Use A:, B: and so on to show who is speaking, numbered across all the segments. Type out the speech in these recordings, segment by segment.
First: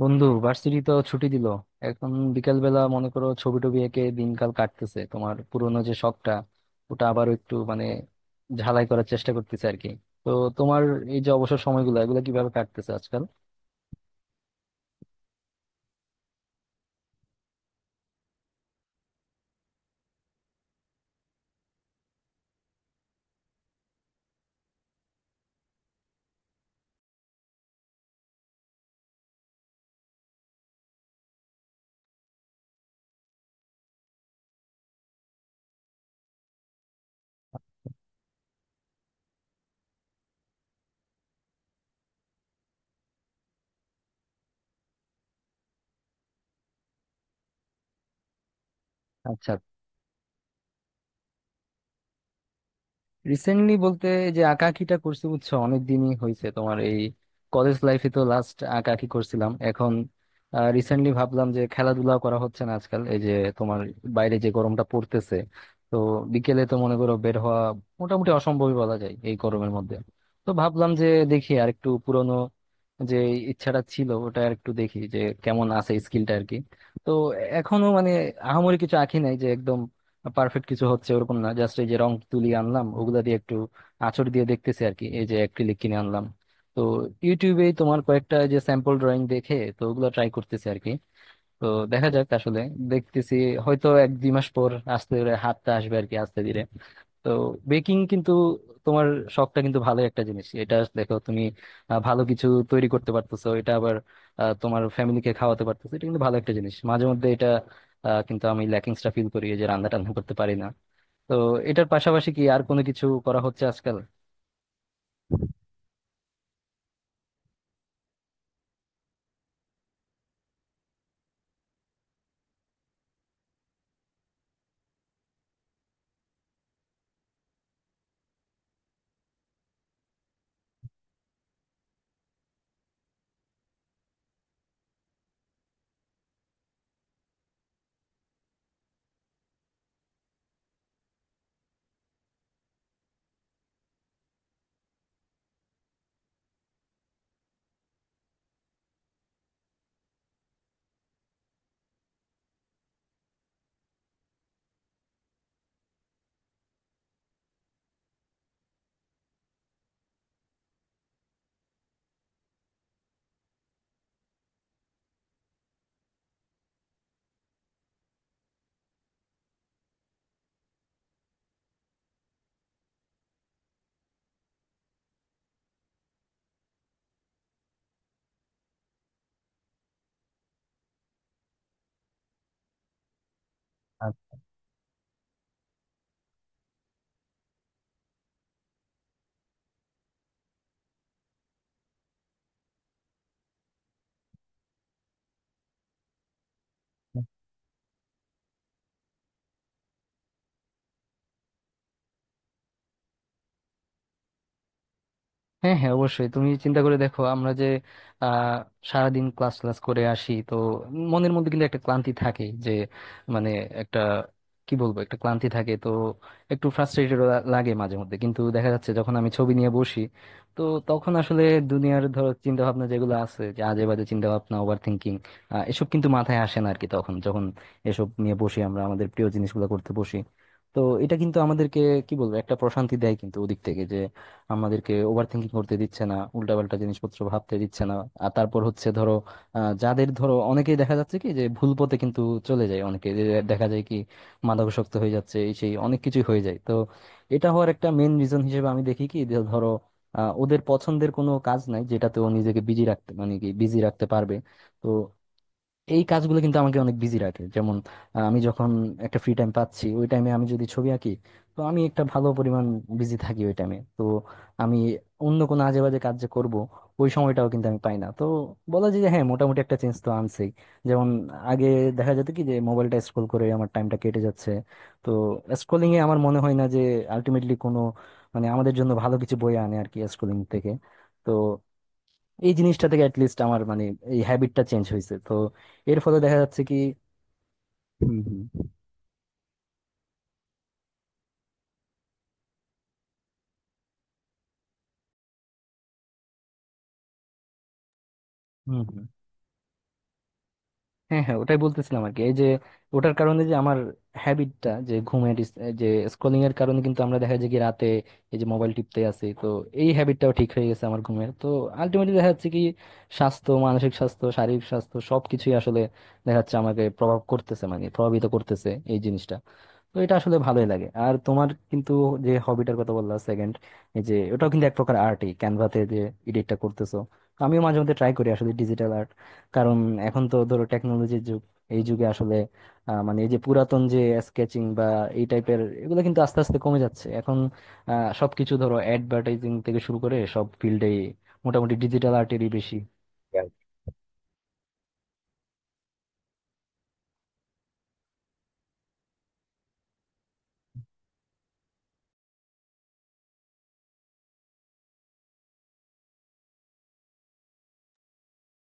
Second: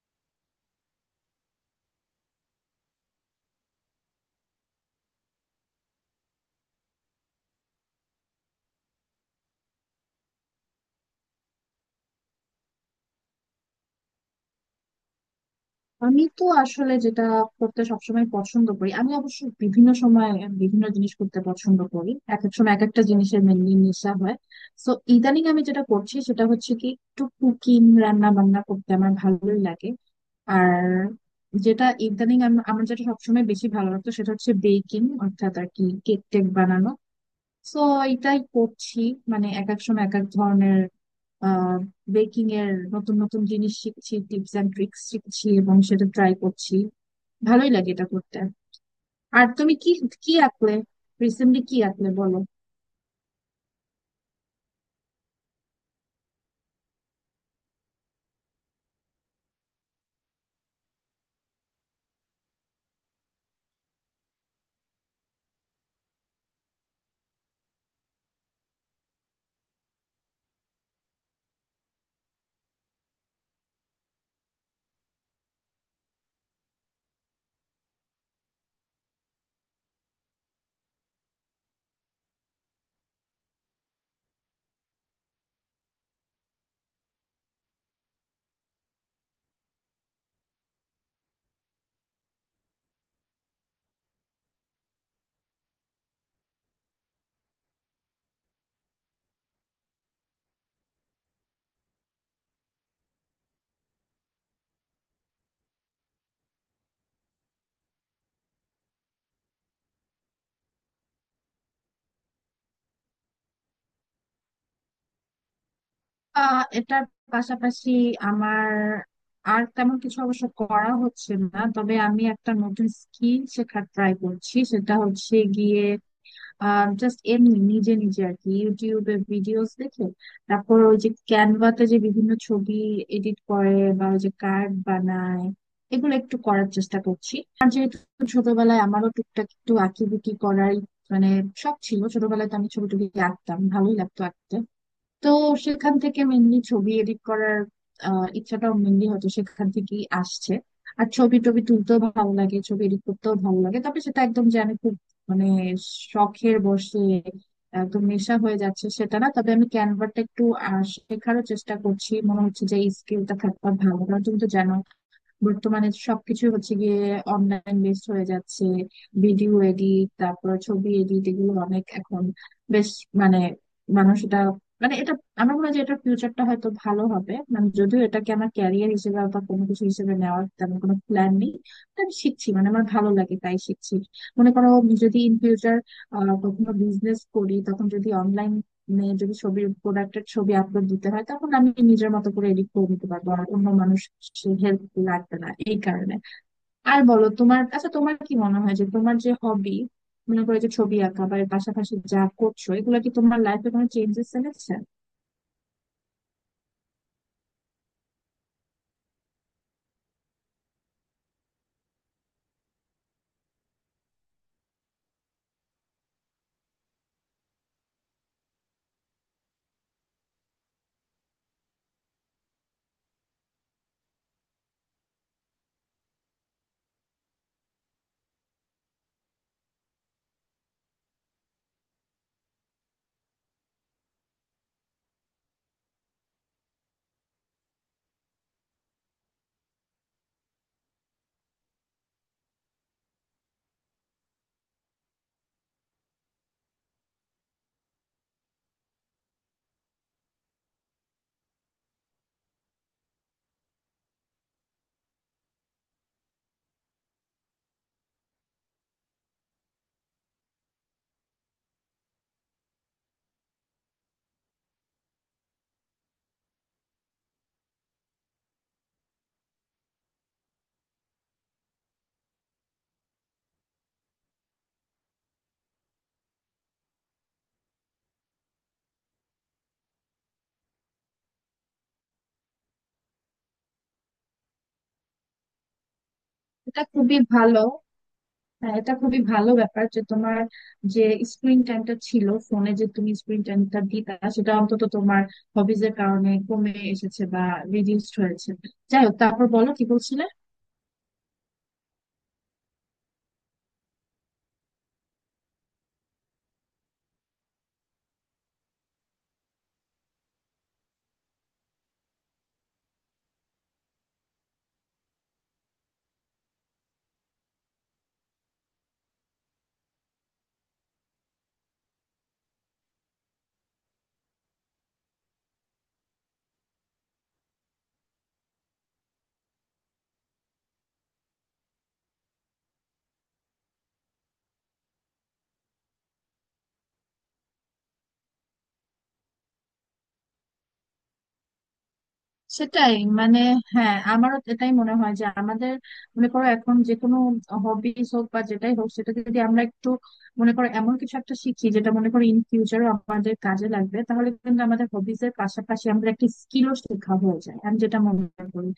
A: বন্ধু, ভার্সিটি তো ছুটি দিল। এখন বিকেল বেলা মনে করো ছবি টবি এঁকে দিনকাল কাটতেছে তোমার পুরোনো যে শখটা ওটা আবার একটু মানে ঝালাই করার চেষ্টা করতেছে আর কি। তো তোমার এই যে অবসর সময়গুলো এগুলো কিভাবে কাটতেছে আজকাল?
B: আমি তো আসলে যেটা করতে সবসময় পছন্দ করি। আমি অবশ্য বিভিন্ন সময় বিভিন্ন জিনিস করতে পছন্দ করি, এক এক সময় এক একটা জিনিসের মেনলি নেশা হয়। তো ইদানিং আমি যেটা করছি সেটা হচ্ছে কি, একটু কুকিং, রান্না বান্না করতে আমার ভালোই লাগে। আর যেটা ইদানিং আমার যেটা সবসময় বেশি ভালো লাগতো সেটা হচ্ছে বেকিং, অর্থাৎ আর কি কেক টেক বানানো। সো এটাই করছি। মানে এক এক সময় এক এক ধরনের আহ বেকিং এর নতুন নতুন জিনিস শিখছি, টিপস এন্ড ট্রিক্স শিখছি এবং সেটা ট্রাই করছি। ভালোই লাগে এটা করতে। আর
A: আচ্ছা,
B: তুমি কি কি আঁকলে রিসেন্টলি কি আঁকলে বলো।
A: রিসেন্টলি বলতে যে আঁকাআঁকিটা করছি বুঝছো অনেক দিনই হয়েছে তোমার। এই কলেজ লাইফে তো লাস্ট আঁকাআঁকি করছিলাম। এখন রিসেন্টলি ভাবলাম যে খেলাধুলা করা হচ্ছে না আজকাল এই যে তোমার বাইরে যে গরমটা পড়তেছে। তো বিকেলে তো মনে করো বের হওয়া মোটামুটি অসম্ভবই বলা যায় এই গরমের মধ্যে। তো ভাবলাম যে দেখি আর একটু পুরনো যে ইচ্ছাটা ছিল ওটা আর একটু দেখি যে কেমন আছে স্কিলটা আর কি। তো এখনো মানে আহামরি কিছু আঁকি নাই, যে একদম পারফেক্ট কিছু হচ্ছে ওরকম না। জাস্ট এই যে রং তুলি আনলাম ওগুলা দিয়ে একটু আঁচড় দিয়ে দেখতেছি আর কি, এই যে অ্যাক্রিলিক কিনে আনলাম। তো ইউটিউবে তোমার কয়েকটা যে স্যাম্পল ড্রয়িং দেখে তো ওগুলো ট্রাই করতেছি আর কি। তো দেখা যাক আসলে, দেখতেছি হয়তো 1-2 মাস পর আস্তে করে হাতটা আসবে আর কি, আস্তে ধীরে। তো বেকিং কিন্তু তোমার শখটা কিন্তু ভালো একটা জিনিস। এটা দেখো তুমি ভালো কিছু তৈরি করতে পারতেছো এটা, আবার তোমার ফ্যামিলিকে খাওয়াতে পারতেছো। এটা কিন্তু ভালো একটা জিনিস মাঝে মধ্যে এটা। কিন্তু আমি ল্যাকিংসটা ফিল করি এই যে রান্না টান্না করতে পারি না। তো এটার পাশাপাশি কি আর কোনো কিছু করা হচ্ছে আজকাল?
B: এটার পাশাপাশি আমার আর তেমন কিছু অবশ্য করা হচ্ছে না, তবে আমি একটা নতুন স্কিল শেখার ট্রাই করছি। সেটা হচ্ছে গিয়ে, জাস্ট এমনি নিজে নিজে আর কি ইউটিউবে ভিডিওস দেখে তারপর ওই যে ক্যানভাতে যে বিভিন্ন ছবি এডিট করে বা ওই যে কার্ড বানায়, এগুলো একটু করার চেষ্টা করছি। আর যেহেতু ছোটবেলায় আমারও টুকটাক একটু আঁকিবুকি করার মানে শখ ছিল, ছোটবেলায় তো আমি ছবি টবি আঁকতাম, ভালোই লাগতো আঁকতে। তো সেখান থেকে মেনলি ছবি এডিট করার ইচ্ছাটাও মেনলি হয়তো সেখান থেকেই আসছে। আর ছবি টবি তুলতেও ভালো লাগে, ছবি এডিট করতেও ভালো লাগে, তবে সেটা একদম যে আমি খুব মানে শখের বসে একদম নেশা হয়ে যাচ্ছে সেটা না। তবে আমি ক্যানভাটা একটু শেখারও চেষ্টা করছি। মনে হচ্ছে যে এই স্কিলটা থাকবা ভালো, কারণ তুমি তো জানো বর্তমানে সবকিছু হচ্ছে গিয়ে অনলাইন বেসড হয়ে যাচ্ছে। ভিডিও এডিট, তারপর ছবি এডিট, এগুলো অনেক এখন বেশ মানে মানুষ এটা মানে এটা আমার মনে হয় যে এটার ফিউচারটা হয়তো ভালো হবে। মানে যদিও এটাকে আমার ক্যারিয়ার হিসেবে বা কোনো কিছু হিসেবে নেওয়ার তেমন কোনো প্ল্যান নেই। তো আমি শিখছি, মানে আমার ভালো লাগে তাই শিখছি। মনে করো আমি যদি ইন ফিউচার কখনো বিজনেস করি, তখন যদি অনলাইন মানে যদি ছবির প্রোডাক্টের ছবি আপলোড দিতে হয়, তখন আমি নিজের মতো করে এডিট করে নিতে পারবো, আর অন্য মানুষ হেল্প লাগবে না এই কারণে। আর বলো তোমার, আচ্ছা তোমার কি মনে হয় যে তোমার যে হবি, মনে করো যে ছবি আঁকা বা এর পাশাপাশি যা করছো, এগুলো কি তোমার লাইফে কোনো চেঞ্জেস এনেছে?
A: হ্যাঁ, হ্যাঁ, অবশ্যই। তুমি চিন্তা করে দেখো আমরা যে আহ সারাদিন ক্লাস ক্লাস করে আসি, তো মনের মধ্যে কিন্তু একটা ক্লান্তি থাকে যে মানে একটা কি বলবো একটা ক্লান্তি থাকে। তো একটু ফ্রাস্ট্রেটেড লাগে মাঝে মধ্যে, কিন্তু দেখা যাচ্ছে যখন আমি ছবি নিয়ে বসি তো তখন আসলে দুনিয়ার ধরো চিন্তা ভাবনা যেগুলো আছে, যে আজে বাজে চিন্তা ভাবনা, ওভার থিঙ্কিং, এসব কিন্তু মাথায় আসে না আর কি। তখন যখন এসব নিয়ে বসি আমরা আমাদের প্রিয় জিনিসগুলো করতে বসি, তো এটা কিন্তু আমাদেরকে কি বলবো একটা প্রশান্তি দেয়। কিন্তু ওদিক থেকে আমাদেরকে ওভার থিঙ্কিং করতে দিচ্ছে না, উল্টাপাল্টা জিনিসপত্র ভাবতে দিচ্ছে না। আর তারপর হচ্ছে ধরো যাদের ধরো অনেকেই দেখা যাচ্ছে কি যে ভুল পথে কিন্তু চলে যায়, অনেকে যে দেখা যায় কি মাদকাসক্ত হয়ে যাচ্ছে এই সেই অনেক কিছুই হয়ে যায়। তো এটা হওয়ার একটা মেন রিজন হিসেবে আমি দেখি কি যে ধরো ওদের পছন্দের কোনো কাজ নাই যেটাতে ও নিজেকে বিজি রাখতে মানে কি বিজি রাখতে পারবে। তো এই কাজগুলো কিন্তু আমাকে অনেক বিজি রাখে। যেমন আমি যখন একটা ফ্রি টাইম পাচ্ছি ওই টাইমে আমি যদি ছবি আঁকি তো আমি একটা ভালো পরিমাণ বিজি থাকি ওই টাইমে। তো আমি অন্য কোনো আজে বাজে কাজ যে করবো ওই সময়টাও কিন্তু আমি পাই না। তো বলা যায় যে হ্যাঁ, মোটামুটি একটা চেঞ্জ তো আনছেই। যেমন আগে দেখা যেত কি যে মোবাইলটা স্ক্রোল করে আমার টাইমটা কেটে যাচ্ছে। তো স্ক্রোলিং এ আমার মনে হয় না যে আলটিমেটলি কোনো মানে আমাদের জন্য ভালো কিছু বয়ে আনে আর কি স্ক্রোলিং থেকে। তো এই জিনিসটা থেকে অ্যাটলিস্ট আমার মানে এই হ্যাবিটটা চেঞ্জ হয়েছে। তো এর ফলে দেখা যাচ্ছে কি।
B: এটা খুবই ভালো।
A: হুম, হুম।
B: হ্যাঁ, এটা খুবই ভালো ব্যাপার যে তোমার যে স্ক্রিন টাইমটা ছিল ফোনে, যে তুমি স্ক্রিন টাইমটা দিতা, সেটা অন্তত তোমার হবিজের কারণে কমে এসেছে বা রিডিউসড হয়েছে।
A: হুম, হুম।
B: যাই হোক, তারপর বলো কি বলছিলে।
A: হ্যাঁ, হ্যাঁ, ওটাই বলতেছিলাম আর কি। এই যে ওটার কারণে যে আমার হ্যাবিটটা যে ঘুমের এই যে স্ক্রলিং এর কারণে কিন্তু আমরা দেখা যায় কি রাতে এই যে মোবাইল টিপতে আছি, তো এই হ্যাবিটটাও ঠিক হয়ে গেছে আমার ঘুমের। তো আলটিমেটলি দেখা যাচ্ছে কি স্বাস্থ্য, মানসিক স্বাস্থ্য, শারীরিক স্বাস্থ্য সবকিছুই আসলে দেখা যাচ্ছে আমাকে প্রভাব করতেছে মানে প্রভাবিত করতেছে এই জিনিসটা। তো এটা আসলে ভালোই লাগে। আর তোমার কিন্তু যে হবিটার কথা বললা সেকেন্ড এই যে ওটাও কিন্তু এক প্রকার আর্টই, ক্যানভাতে যে এডিটটা করতেছো। আমিও মাঝে মধ্যে ট্রাই করি আসলে ডিজিটাল আর্ট, কারণ এখন তো ধরো টেকনোলজির যুগ। এই যুগে আসলে মানে এই যে পুরাতন যে স্কেচিং বা এই টাইপের এগুলো কিন্তু আস্তে আস্তে কমে যাচ্ছে এখন। সবকিছু ধরো অ্যাডভার্টাইজিং থেকে শুরু করে সব ফিল্ডেই মোটামুটি ডিজিটাল আর্টেরই বেশি।
B: সেটাই মানে হ্যাঁ, আমারও এটাই মনে হয় যে আমাদের মনে করো এখন যে কোনো হবিস হোক বা যেটাই হোক, সেটা যদি আমরা একটু মনে করো এমন কিছু একটা শিখি যেটা মনে করো ইন ফিউচারও আমাদের কাজে লাগবে, তাহলে কিন্তু আমাদের হবিস এর পাশাপাশি আমাদের একটা স্কিলও শেখা হয়ে যায়, আমি যেটা মনে করি।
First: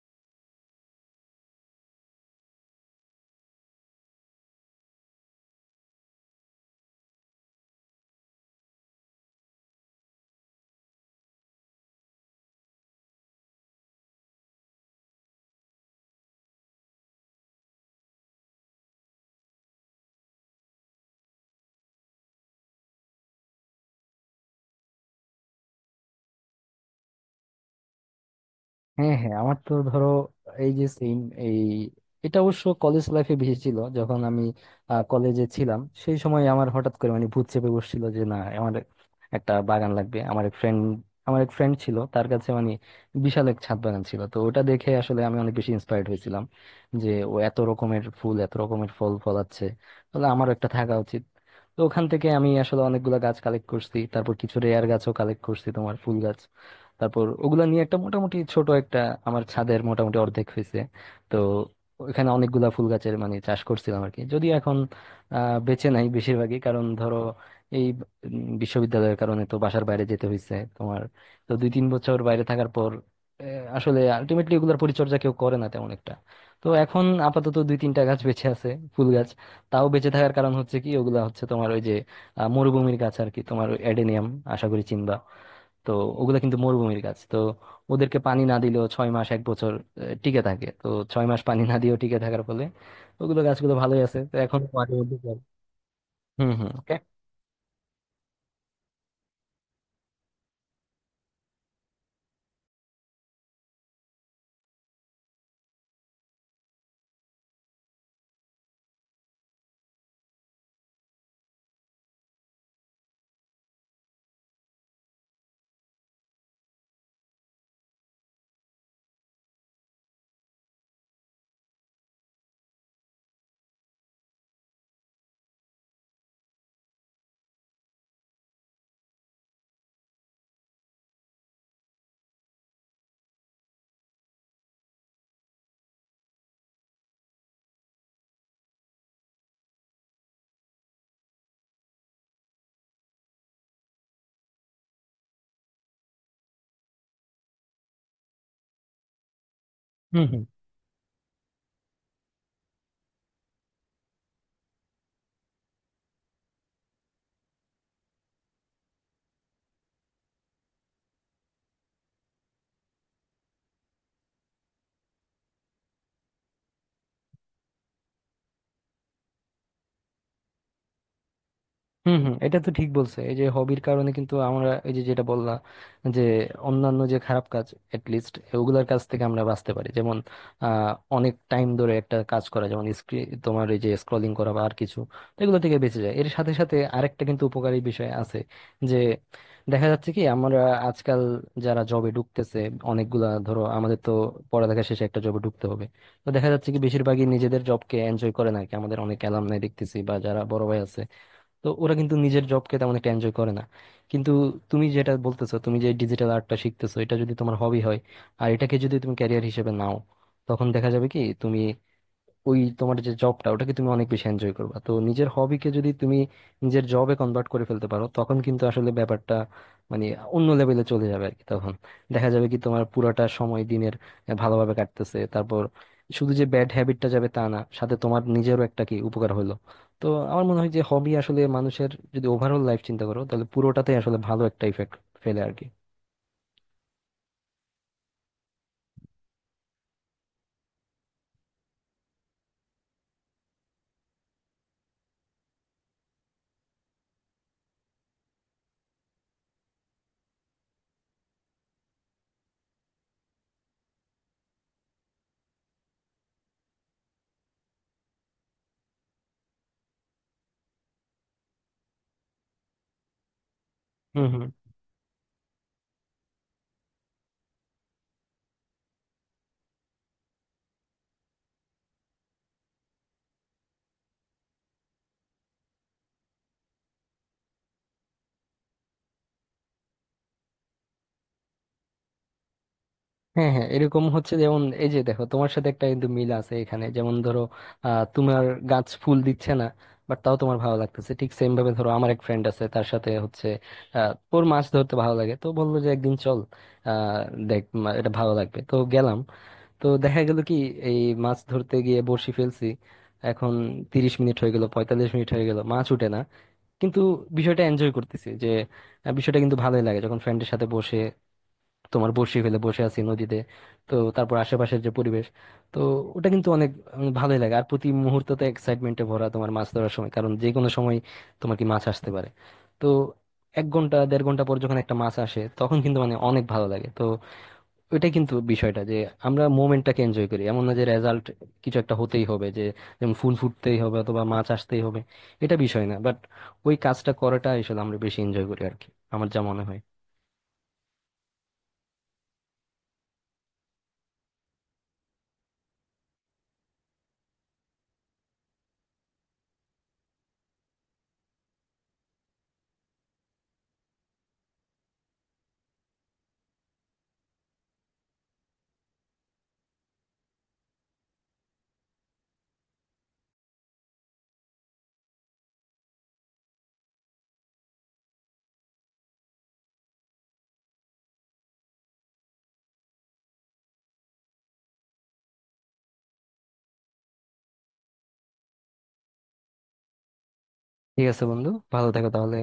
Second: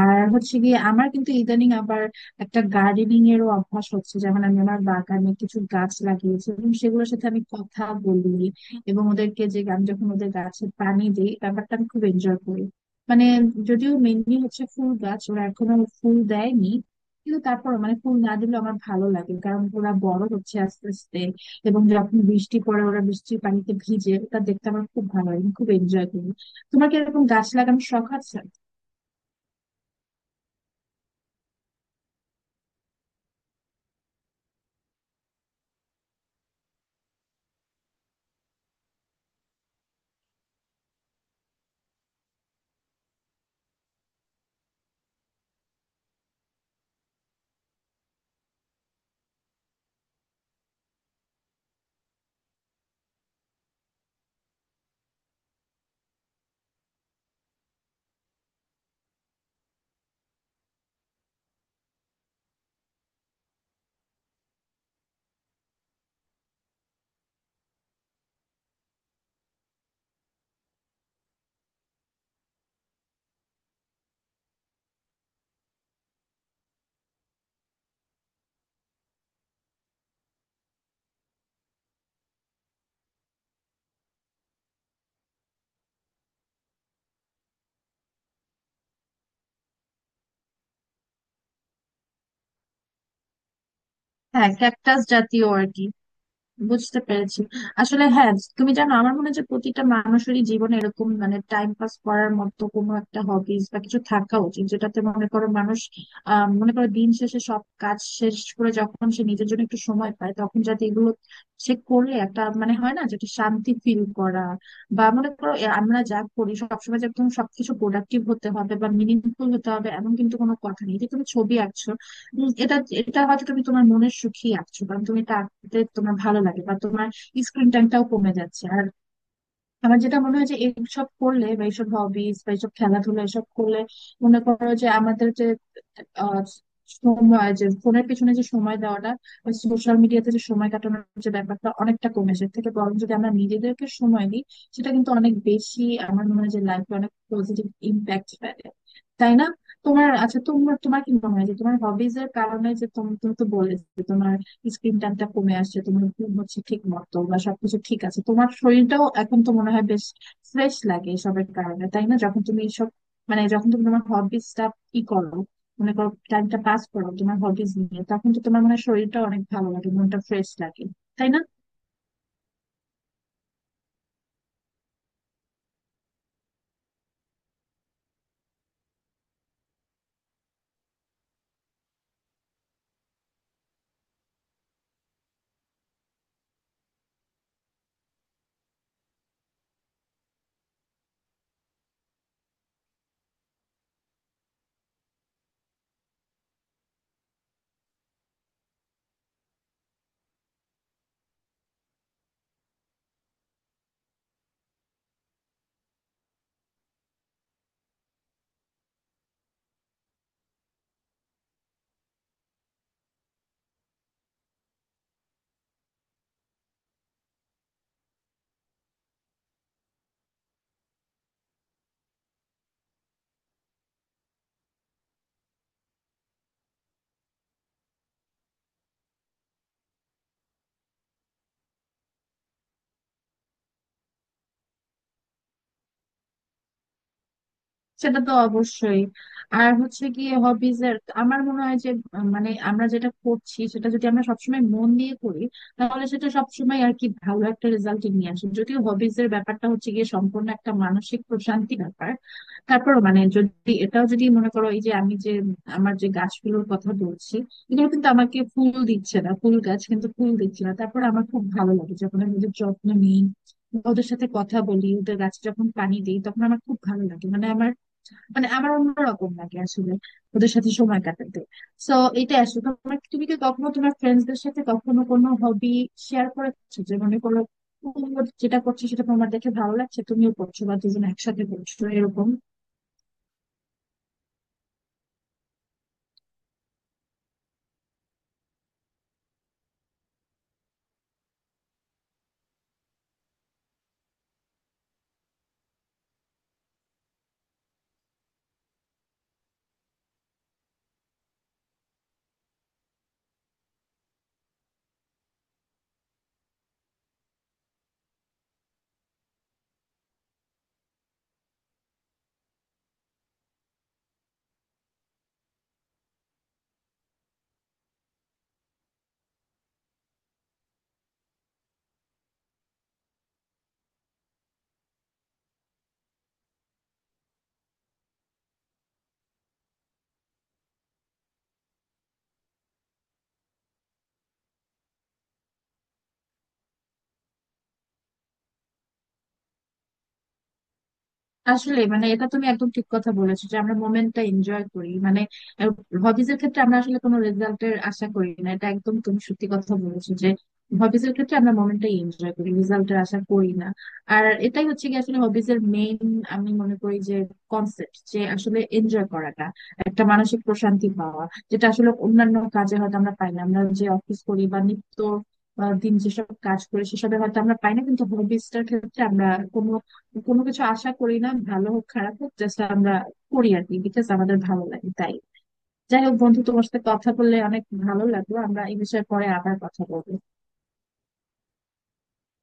B: আর হচ্ছে গিয়ে আমার কিন্তু ইদানিং আবার একটা গার্ডেনিং এরও অভ্যাস হচ্ছে। যেমন আমি আমার বাগানে কিছু গাছ লাগিয়েছি এবং সেগুলোর সাথে আমি কথা বলি, এবং ওদেরকে যে আমি যখন ওদের গাছে পানি দিই ব্যাপারটা আমি খুব এনজয় করি। মানে যদিও মেনলি হচ্ছে ফুল গাছ, ওরা এখনো ফুল দেয়নি, কিন্তু তারপর মানে ফুল না দিলে আমার ভালো লাগে কারণ ওরা বড় হচ্ছে আস্তে আস্তে। এবং যখন বৃষ্টি পড়ে ওরা বৃষ্টির পানিতে ভিজে, ওটা দেখতে আমার খুব ভালো লাগে, আমি খুব এনজয় করি। তোমার কি এরকম গাছ লাগানোর শখ আছে?
A: হ্যাঁ, হ্যাঁ, আমার তো ধরো এই যে সেম এই এটা অবশ্য কলেজ লাইফে বেশি ছিল। যখন আমি কলেজে ছিলাম সেই সময় আমার হঠাৎ করে মানে ভূত চেপে বসছিল যে না, আমার একটা বাগান লাগবে। আমার এক ফ্রেন্ড আমার এক ফ্রেন্ড ছিল তার কাছে মানে বিশাল এক ছাদ বাগান ছিল। তো ওটা দেখে আসলে আমি অনেক বেশি ইন্সপায়ার্ড হয়েছিলাম যে ও এত রকমের ফুল এত রকমের ফল ফলাচ্ছে, তাহলে আমারও একটা থাকা উচিত। তো ওখান থেকে আমি আসলে অনেকগুলা গাছ কালেক্ট করছি। তারপর কিছু রেয়ার গাছও কালেক্ট করছি তোমার ফুল গাছ। তারপর ওগুলা নিয়ে একটা মোটামুটি ছোট একটা আমার ছাদের মোটামুটি অর্ধেক হয়েছে। তো ওখানে অনেকগুলা ফুল গাছের মানে চাষ করছিলাম আর কি, যদি এখন বেঁচে নাই বেশিরভাগই কারণ ধরো এই বিশ্ববিদ্যালয়ের কারণে তো বাসার বাইরে যেতে হয়েছে তোমার। তো 2-3 বছর বাইরে থাকার পর আসলে আলটিমেটলি ওগুলার পরিচর্যা কেউ করে না তেমন একটা। তো এখন আপাতত 2-3টা গাছ বেঁচে আছে, ফুল গাছ। তাও বেঁচে থাকার কারণ হচ্ছে কি ওগুলা হচ্ছে তোমার ওই যে মরুভূমির গাছ আর কি, তোমার এডেনিয়াম, আশা করি চিনবা। তো ওগুলা কিন্তু মরুভূমির গাছ তো ওদেরকে পানি না দিলেও 6 মাস 1 বছর টিকে থাকে। তো 6 মাস পানি না দিয়েও টিকে থাকার ফলে ওগুলো গাছগুলো ভালোই আছে। তো
B: হ্যাঁ,
A: এখন মাটির
B: ক্যাকটাস
A: মধ্যে
B: জাতীয় আর কি,
A: হুম, হুম।
B: বুঝতে পেরেছি। আসলে হ্যাঁ, তুমি জানো আমার মনে হয় যে প্রতিটা মানুষেরই জীবনে এরকম মানে টাইম পাস করার মতো কোনো একটা হবিস বা কিছু থাকা উচিত, যেটাতে মনে করো মানুষ মনে করো দিন শেষে সব কাজ শেষ করে যখন সে নিজের জন্য একটু সময় পায়, তখন যাতে এগুলো সে করলে একটা মানে হয় না যেটা শান্তি ফিল করা। বা মনে করো এ আমরা যা করি সবসময় যে একদম সবকিছু প্রোডাক্টিভ হতে হবে বা মিনিংফুল হতে হবে এমন কিন্তু কোনো কথা নেই। যে তুমি ছবি আঁকছো, এটা এটা হয়তো তুমি তোমার মনের সুখেই আঁকছো কারণ তুমি এটা আঁকতে তোমার ভালো লাগে, বা তোমার স্ক্রিন টাইমটাও কমে যাচ্ছে। আর আমার যেটা মনে হয় যে এইসব করলে বা এইসব হবিস বা এইসব খেলাধুলা এসব করলে মনে করো যে আমাদের যে আহ, সময় যে ফোনের পিছনে যে সময় দেওয়াটা, সোশ্যাল মিডিয়াতে যে সময় কাটানোর যে ব্যাপারটা অনেকটা কমে আসে। এর থেকে বরং যদি আমরা নিজেদেরকে সময় দিই, সেটা কিন্তু অনেক বেশি আমার মনে হয় যে লাইফে অনেক পজিটিভ ইম্প্যাক্ট ফেলে, তাই না? তোমার আচ্ছা
A: Okay?
B: তোমার তোমার কি মনে হয় যে তোমার হবিজ এর কারণে যে তুমি, তুমি তো বললে যে তোমার স্ক্রিন টাইমটা কমে আসছে, তোমার ঘুম হচ্ছে ঠিক মতো বা সবকিছু ঠিক আছে, তোমার শরীরটাও এখন তো মনে হয় বেশ ফ্রেশ লাগে এসবের কারণে, তাই না? যখন তুমি এসব মানে যখন তুমি তোমার হবিসটা ই করো, মনে করো টাইমটা পাস করো তোমার হবিস নিয়ে, তখন তো তোমার মনে হয় শরীরটা অনেক ভালো লাগে, মনটা ফ্রেশ লাগে, তাই না?
A: হুম, হুম, এটা তো ঠিক বলছে এই যে হবির কারণে কিন্তু আমরা এই যে যেটা বললা যে অন্যান্য যে খারাপ কাজ এটলিস্ট ওগুলার কাছ থেকে আমরা বাঁচতে পারি। যেমন আহ অনেক টাইম ধরে একটা কাজ করা যেমন স্ক্রিন তোমার এই যে স্ক্রলিং করা বা আর কিছু, তো এগুলো থেকে বেঁচে যায়। এর সাথে সাথে আরেকটা কিন্তু উপকারী বিষয় আছে যে দেখা যাচ্ছে কি আমরা আজকাল যারা জবে ঢুকতেছে অনেকগুলা ধরো আমাদের তো পড়ালেখা শেষে একটা জবে ঢুকতে হবে। তো দেখা যাচ্ছে কি বেশিরভাগই নিজেদের জবকে এনজয় করে না আর কি। আমাদের অনেক অ্যালামনাই দেখতেছি বা যারা বড় ভাই আছে, তো ওরা কিন্তু নিজের জবকে তেমন একটা এনজয় করে না। কিন্তু তুমি যেটা বলতেছো তুমি যে ডিজিটাল আর্টটা শিখতেছো এটা যদি তোমার হবি হয় আর এটাকে যদি তুমি ক্যারিয়ার হিসেবে নাও তখন দেখা যাবে কি তুমি ওই তোমার যে জবটা ওটাকে তুমি অনেক বেশি এনজয় করবা। তো নিজের হবিকে যদি তুমি নিজের জবে কনভার্ট করে ফেলতে পারো তখন কিন্তু আসলে ব্যাপারটা মানে অন্য লেভেলে চলে যাবে আর কি। তখন দেখা যাবে কি তোমার পুরোটা সময় দিনের ভালোভাবে কাটতেছে। তারপর শুধু যে ব্যাড হ্যাবিটটা যাবে তা না, সাথে তোমার নিজেরও একটা কি উপকার হলো। তো আমার মনে হয় যে হবি আসলে মানুষের যদি ওভারঅল লাইফ চিন্তা করো তাহলে পুরোটাতে আসলে ভালো একটা ইফেক্ট ফেলে আর কি।
B: সেটা তো অবশ্যই। আর হচ্ছে কি হবিজ এর আমার মনে হয় যে মানে আমরা যেটা করছি সেটা যদি আমরা সবসময় মন দিয়ে করি, তাহলে সেটা সবসময় আর কি ভালো একটা রেজাল্ট নিয়ে আসে। যদিও হবিজ এর ব্যাপারটা হচ্ছে গিয়ে সম্পূর্ণ একটা মানসিক প্রশান্তি ব্যাপার। তারপর মানে যদি এটাও যদি মনে করো এই যে আমি যে আমার যে গাছগুলোর কথা বলছি, এগুলো কিন্তু আমাকে ফুল দিচ্ছে না, ফুল গাছ কিন্তু ফুল দিচ্ছে না, তারপর আমার খুব ভালো লাগে যখন আমি ওদের যত্ন নিই বা ওদের
A: হুম,
B: সাথে
A: হুম।
B: কথা বলি, ওদের গাছে যখন পানি দিই তখন আমার খুব ভালো লাগে, মানে আমার মানে আমার অন্যরকম লাগে আসলে ওদের সাথে সময় কাটাতে। তো এটা আসলে তোমার, তুমি কি কখনো তোমার ফ্রেন্ডসদের সাথে কখনো কোনো হবি শেয়ার করেছো? যে মনে করো তুমি যেটা করছো সেটা তোমার দেখে ভালো লাগছে, তুমিও করছো বা দুজন একসাথে করছো এরকম।
A: হ্যাঁ, হ্যাঁ, এরকম হচ্ছে যেমন এই যে দেখো তোমার সাথে একটা কিন্তু মিল আছে এখানে। যেমন ধরো তোমার গাছ ফুল দিচ্ছে না বাট তাও তোমার ভালো লাগতেছে। ঠিক সেম ভাবে ধরো আমার এক ফ্রেন্ড আছে তার সাথে হচ্ছে ওর মাছ ধরতে ভালো লাগে। তো বললো যে একদিন চল আহ দেখ এটা ভালো লাগবে। তো গেলাম, তো দেখা গেল কি এই মাছ ধরতে গিয়ে বড়শি ফেলছি। এখন 30 মিনিট হয়ে গেল 45 মিনিট হয়ে গেল মাছ উঠে না। কিন্তু বিষয়টা এনজয় করতেছি যে বিষয়টা কিন্তু ভালোই লাগে যখন ফ্রেন্ডের সাথে বসে তোমার বসি ফেলে বসে আছি নদীতে। তো তারপর আশেপাশের যে পরিবেশ তো ওটা কিন্তু অনেক ভালোই লাগে। আর প্রতি মুহূর্ত তো এক্সাইটমেন্টে ভরা তোমার মাছ ধরার সময় কারণ যে কোনো সময় তোমার কি মাছ আসতে পারে। তো 1 ঘন্টা দেড় ঘন্টা পর যখন একটা মাছ আসে তখন কিন্তু মানে অনেক ভালো লাগে। তো ওইটাই কিন্তু বিষয়টা যে আমরা মোমেন্টটাকে এনজয় করি, এমন না যে রেজাল্ট কিছু একটা হতেই হবে যে। যেমন ফুল ফুটতেই হবে অথবা মাছ আসতেই হবে এটা বিষয় না, বাট ওই কাজটা করাটা আসলে আমরা বেশি এনজয় করি আর কি, আমার যা মনে হয়।
B: আসলে মানে এটা তুমি একদম ঠিক কথা বলেছো যে আমরা মোমেন্টটা এনজয় করি। মানে হবিজ এর ক্ষেত্রে আমরা আসলে কোনো রেজাল্টের আশা করি না, এটা একদম তুমি সত্যি কথা বলেছো যে হবিজ এর ক্ষেত্রে আমরা মোমেন্টটাই এনজয় করি, রেজাল্টের আশা করি না। আর এটাই হচ্ছে কি আসলে হবিজ এর মেইন, আমি মনে করি যে কনসেপ্ট, যে আসলে এনজয় করাটা, একটা মানসিক প্রশান্তি পাওয়া, যেটা আসলে অন্যান্য কাজে হয়তো আমরা পাই না। আমরা যে অফিস করি বা নিত্য দিন যেসব কাজ করি সেসবে হয়তো আমরা পাই না, কিন্তু হবিজটার ক্ষেত্রে আমরা কোনো কোনো কিছু আশা করি না, ভালো হোক খারাপ হোক জাস্ট আমরা করি আর কি, বিকজ আমাদের ভালো লাগে তাই। যাই হোক বন্ধু, তোমার সাথে কথা বললে অনেক ভালো লাগলো, আমরা এই বিষয়ে পরে আবার কথা বলবো।
A: ঠিক আছে বন্ধু, ভালো থাকো তাহলে।